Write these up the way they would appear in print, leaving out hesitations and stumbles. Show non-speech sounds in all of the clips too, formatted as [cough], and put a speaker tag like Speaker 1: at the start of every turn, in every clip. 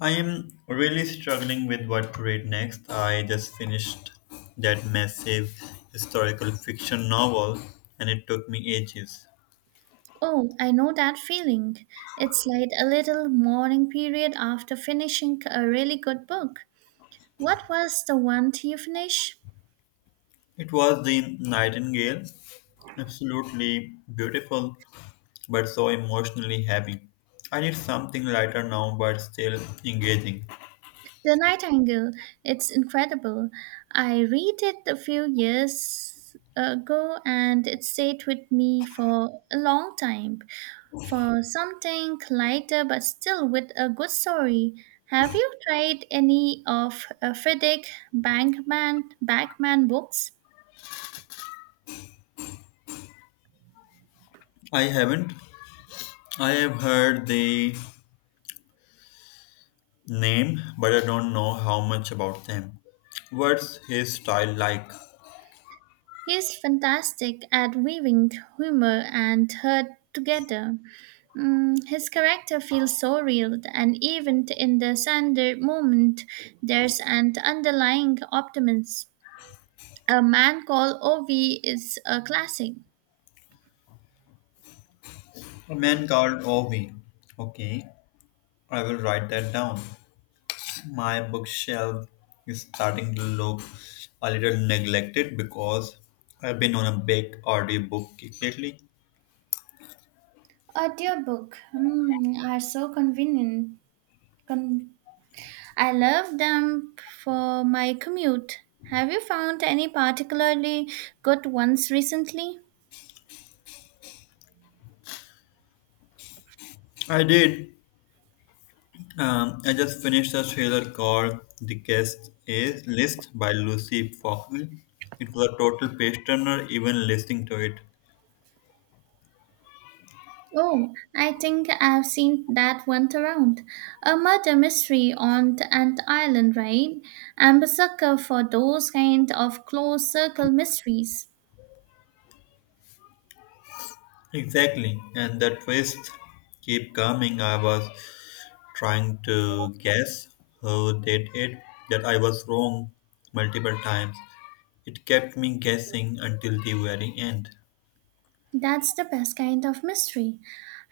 Speaker 1: I am really struggling with what to read next. I just finished that massive historical fiction novel and it took me ages.
Speaker 2: Oh, I know that feeling. It's like a little mourning period after finishing a really good book. What was the one you finished?
Speaker 1: It was The Nightingale, absolutely beautiful but so emotionally heavy. I need something lighter now but still engaging.
Speaker 2: The Nightingale. It's incredible. I read it a few years ago and it stayed with me for a long time. For something lighter but still with a good story. Have you tried any of Friedrich Backman books?
Speaker 1: I haven't. I have heard the name but I don't know how much about them. What's his style like?
Speaker 2: He's fantastic at weaving humor and hurt together. His character feels so real, and even in the Sander moment, there's an underlying optimism. A Man Called Ovi is a classic.
Speaker 1: A man called Ovi. Okay. I will write that down. My bookshelf is starting to look a little neglected because I've been on a big audiobook kick lately.
Speaker 2: Audiobook are so convenient. Con- I love them for my commute. Have you found any particularly good ones recently?
Speaker 1: I did. I just finished a thriller called The Guest Is List by Lucy Foxley. It was a total page turner, even listening to it.
Speaker 2: Oh, I think I've seen that one around. A murder mystery on the Ant Island, right? I'm a sucker for those kind of closed circle mysteries.
Speaker 1: Exactly, and that twist keep coming. I was trying to guess who did it, that I was wrong multiple times. It kept me guessing until the very end.
Speaker 2: That's the best kind of mystery.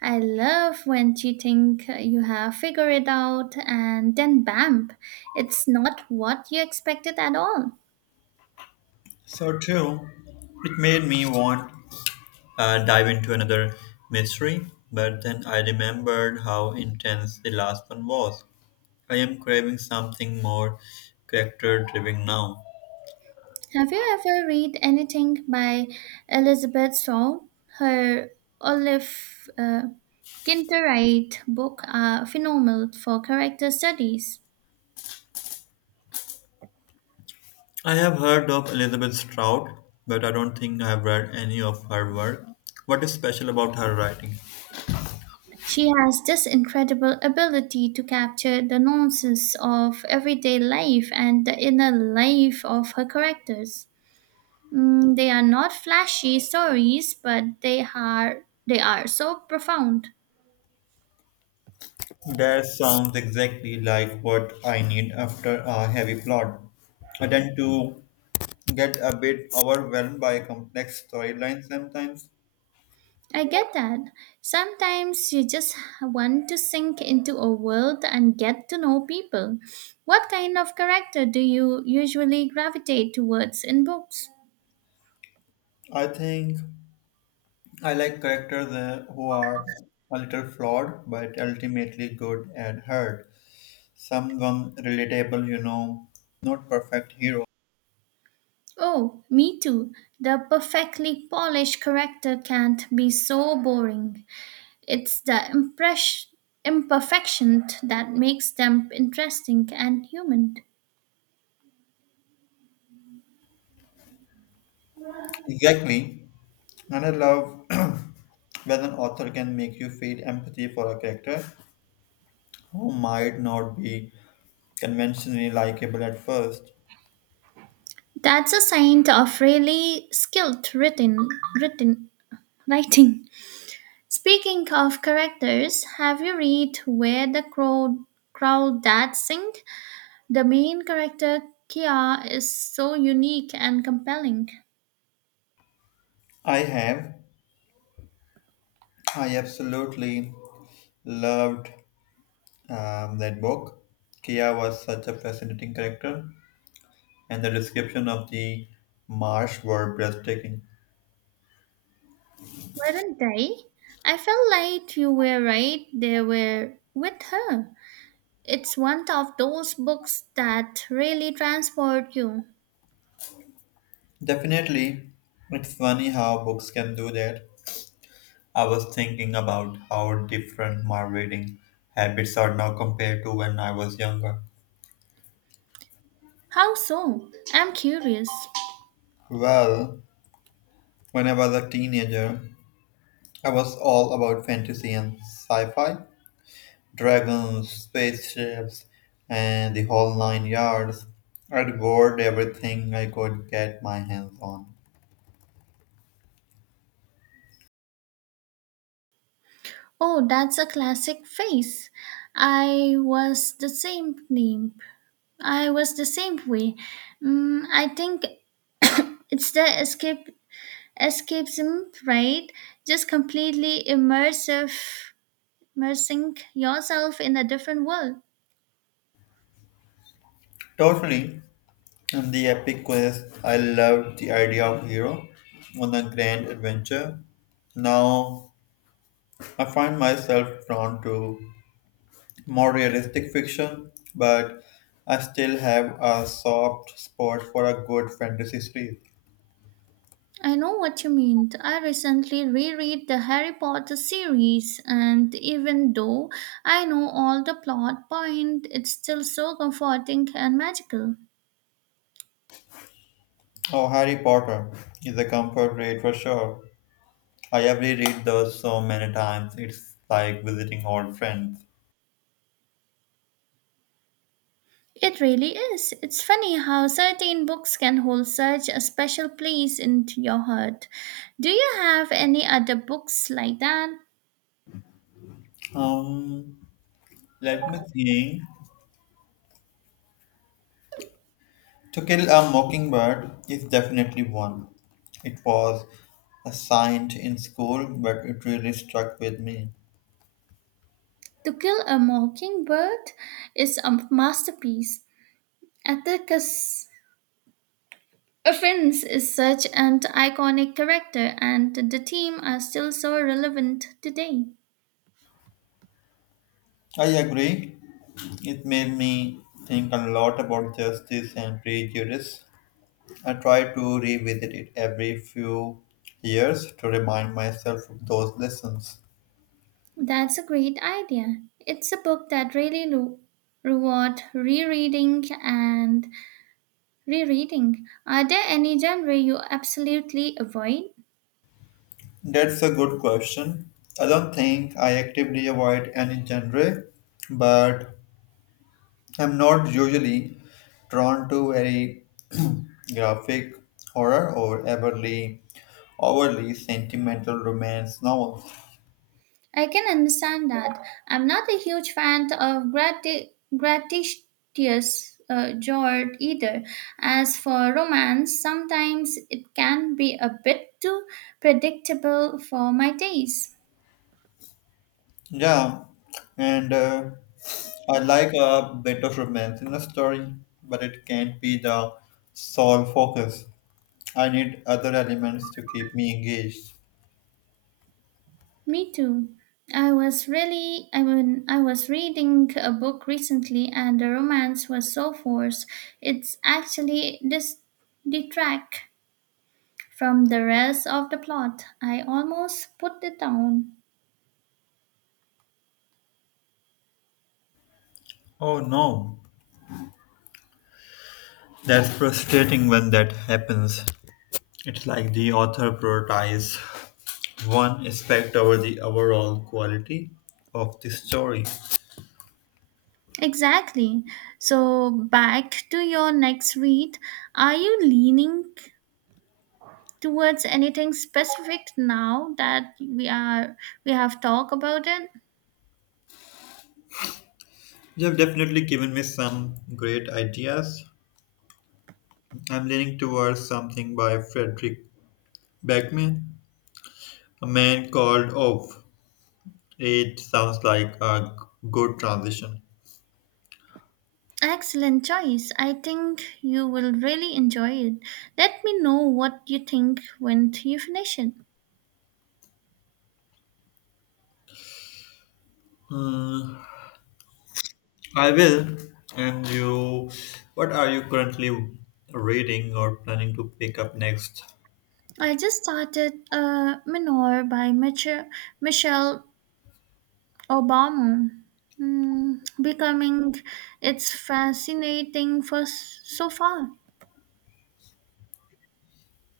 Speaker 2: I love when you think you have figured it out and then bam, it's not what you expected at all.
Speaker 1: So true. It made me want dive into another mystery, but then I remembered how intense the last one was. I am craving something more character driven now.
Speaker 2: Have you ever read anything by Elizabeth Shaw? Her Olive. Kinterite books are phenomenal for character studies.
Speaker 1: I have heard of Elizabeth Stroud, but I don't think I have read any of her work. What is special about her writing?
Speaker 2: She has this incredible ability to capture the nonsense of everyday life and the inner life of her characters. They are not flashy stories, but they are so profound.
Speaker 1: That sounds exactly like what I need after a heavy plot. I tend to get a bit overwhelmed by complex storylines sometimes.
Speaker 2: I get that. Sometimes you just want to sink into a world and get to know people. What kind of character do you usually gravitate towards in books?
Speaker 1: I think I like characters who are a little flawed but ultimately good and hurt. Someone relatable, you know, not perfect hero.
Speaker 2: Oh, me too. The perfectly polished character can't be so boring. It's the imperfection that makes them interesting and human.
Speaker 1: Exactly. And I love [clears throat] when an author can make you feel empathy for a character who might not be conventionally likable at first.
Speaker 2: That's a sign of really skilled written, written writing. Speaking of characters, have you read Where the Crow That Sing? The main character, Kia, is so unique and compelling.
Speaker 1: I have, I absolutely loved that book. Kia was such a fascinating character, and the description of the marsh were breathtaking.
Speaker 2: Weren't they? I felt like you were right They were with her. It's one of those books that really transport you.
Speaker 1: Definitely, it's funny how books can do that. I was thinking about how different my reading habits are now compared to when I was younger.
Speaker 2: How so? I'm curious.
Speaker 1: Well, when I was a teenager, I was all about fantasy and sci fi dragons, spaceships, and the whole nine yards. I devoured everything I could get my hands on.
Speaker 2: Oh, that's a classic phrase. I was the same name. I was the same way. I think [coughs] it's the escape escapism, right? Just immersing yourself in a different world.
Speaker 1: Totally, in the epic quest, I loved the idea of hero on a grand adventure. Now I find myself drawn to more realistic fiction, but I still have a soft spot for a good fantasy series.
Speaker 2: I know what you mean. I recently reread the Harry Potter series, and even though I know all the plot point, it's still so comforting and magical.
Speaker 1: Oh, Harry Potter is a comfort read for sure. I have reread those so many times. It's like visiting old friends.
Speaker 2: It really is. It's funny how certain books can hold such a special place in your heart. Do you have any other books like that?
Speaker 1: Um, Let me think. To Kill a Mockingbird is definitely one. It was assigned in school, but it really struck with me.
Speaker 2: To Kill a Mockingbird is a masterpiece. Atticus Offense is such an iconic character, and the team are still so relevant today.
Speaker 1: I agree. It made me think a lot about justice and prejudice. I try to revisit it every few years to remind myself of those lessons.
Speaker 2: That's a great idea. It's a book that really lo- reward rereading and rereading. Are there any genre you absolutely avoid?
Speaker 1: That's a good question. I don't think I actively avoid any genre, but I'm not usually drawn to very [clears throat] graphic horror or overly sentimental romance novels.
Speaker 2: I can understand that. I'm not a huge fan of gratuitous genre either. As for romance, sometimes it can be a bit too predictable for my taste.
Speaker 1: Yeah, and I like a bit of romance in a story, but it can't be the sole focus. I need other elements to keep me engaged.
Speaker 2: Me too. I was really I mean I was reading a book recently and the romance was so forced. It's actually detract from the rest of the plot. I almost put it down.
Speaker 1: Oh no, that's frustrating when that happens. It's like the author prioritizes one aspect over the overall quality of the story.
Speaker 2: Exactly. So, back to your next read. Are you leaning towards anything specific now that we have talked about it?
Speaker 1: You have definitely given me some great ideas. I'm leaning towards something by Frederick Beckman. A man called off. It sounds like a g- good transition.
Speaker 2: Excellent choice. I think you will really enjoy it. Let me know what you think when you finish it.
Speaker 1: Hmm, I will. And you, what are you currently reading or planning to pick up next?
Speaker 2: I just started Minor by Michelle Obama. Hmm, becoming it's fascinating for so far.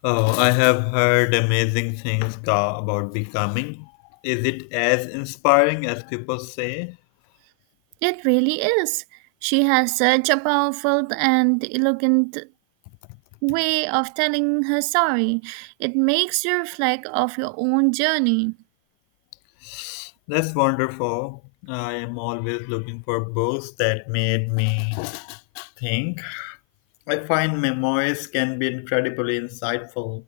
Speaker 1: Oh, I have heard amazing things about becoming. Is it as inspiring as people say?
Speaker 2: It really is. She has such a powerful and elegant way of telling her story. It makes you reflect of your own journey.
Speaker 1: That's wonderful. I am always looking for books that made me think. I find memoirs can be incredibly insightful.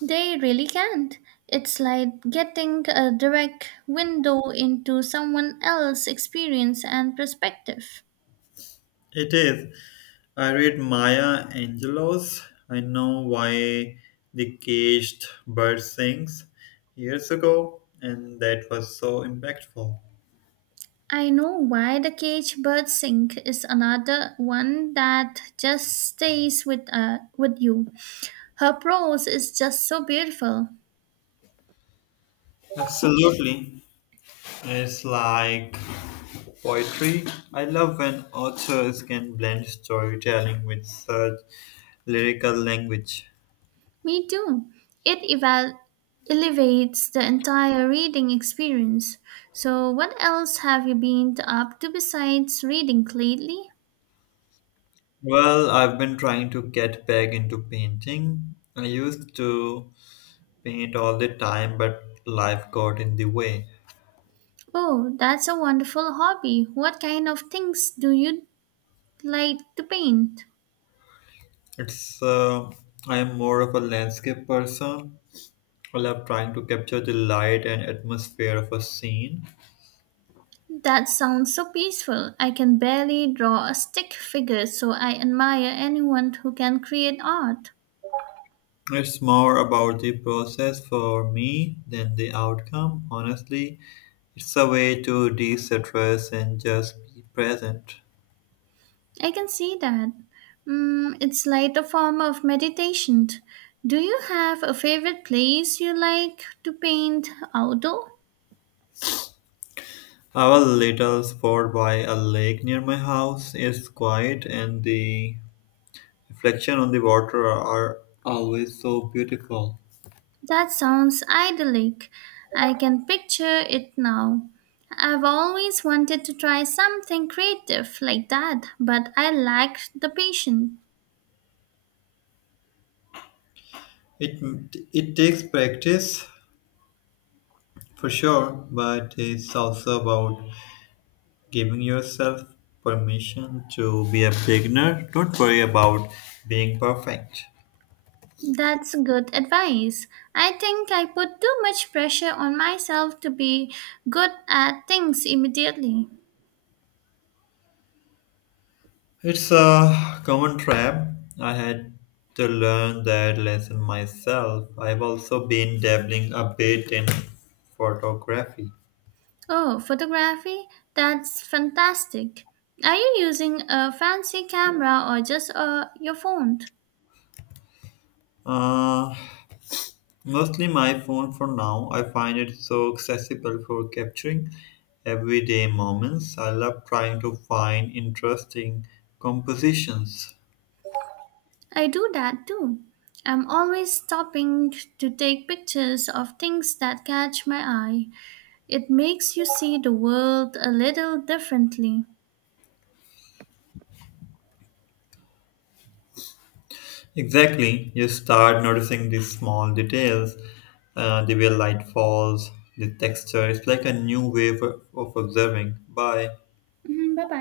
Speaker 2: They really can't. It's like getting a direct window into someone else's experience and perspective.
Speaker 1: It is. I read Maya Angelou's I Know Why the Caged Bird Sings years ago, and that was so impactful.
Speaker 2: I know why the cage bird sing is another one that just stays with you. Her prose is just so beautiful.
Speaker 1: Absolutely. It's like poetry. I love when authors can blend storytelling with such lyrical language.
Speaker 2: Me too. It elevates the entire reading experience. So, what else have you been up to besides reading lately?
Speaker 1: Well, I've been trying to get back into painting. I used to paint all the time, but life got in the way.
Speaker 2: Oh, that's a wonderful hobby. What kind of things do you like to paint?
Speaker 1: It's I am more of a landscape person. I love trying to capture the light and atmosphere of a scene.
Speaker 2: That sounds so peaceful. I can barely draw a stick figure, so I admire anyone who can create art.
Speaker 1: It's more about the process for me than the outcome. Honestly, it's a way to de-stress and just be present.
Speaker 2: I can see that. It's like a form of meditation. Do you have a favorite place you like to paint outdoor?
Speaker 1: Our little spot by a lake near my house is quiet, and the reflection on the water are always so beautiful.
Speaker 2: That sounds idyllic. I can picture it now. I've always wanted to try something creative like that, but I lack the patience.
Speaker 1: It it takes practice, for sure, but it's also about giving yourself permission to be a beginner. Don't worry about being perfect.
Speaker 2: That's good advice. I think I put too much pressure on myself to be good at things immediately.
Speaker 1: It's a common trap. I had to learn that lesson myself. I've also been dabbling a bit in photography.
Speaker 2: Oh, photography? That's fantastic. Are you using a fancy camera or just your phone?
Speaker 1: Uh, Mostly my phone for now. I find it so accessible for capturing everyday moments. I love trying to find interesting compositions.
Speaker 2: I do that too. I'm always stopping to take pictures of things that catch my eye. It makes you see the world a little differently.
Speaker 1: Exactly, you start noticing these small details, the way light falls, the texture. It's like a new way of observing. Bye.
Speaker 2: Bye bye.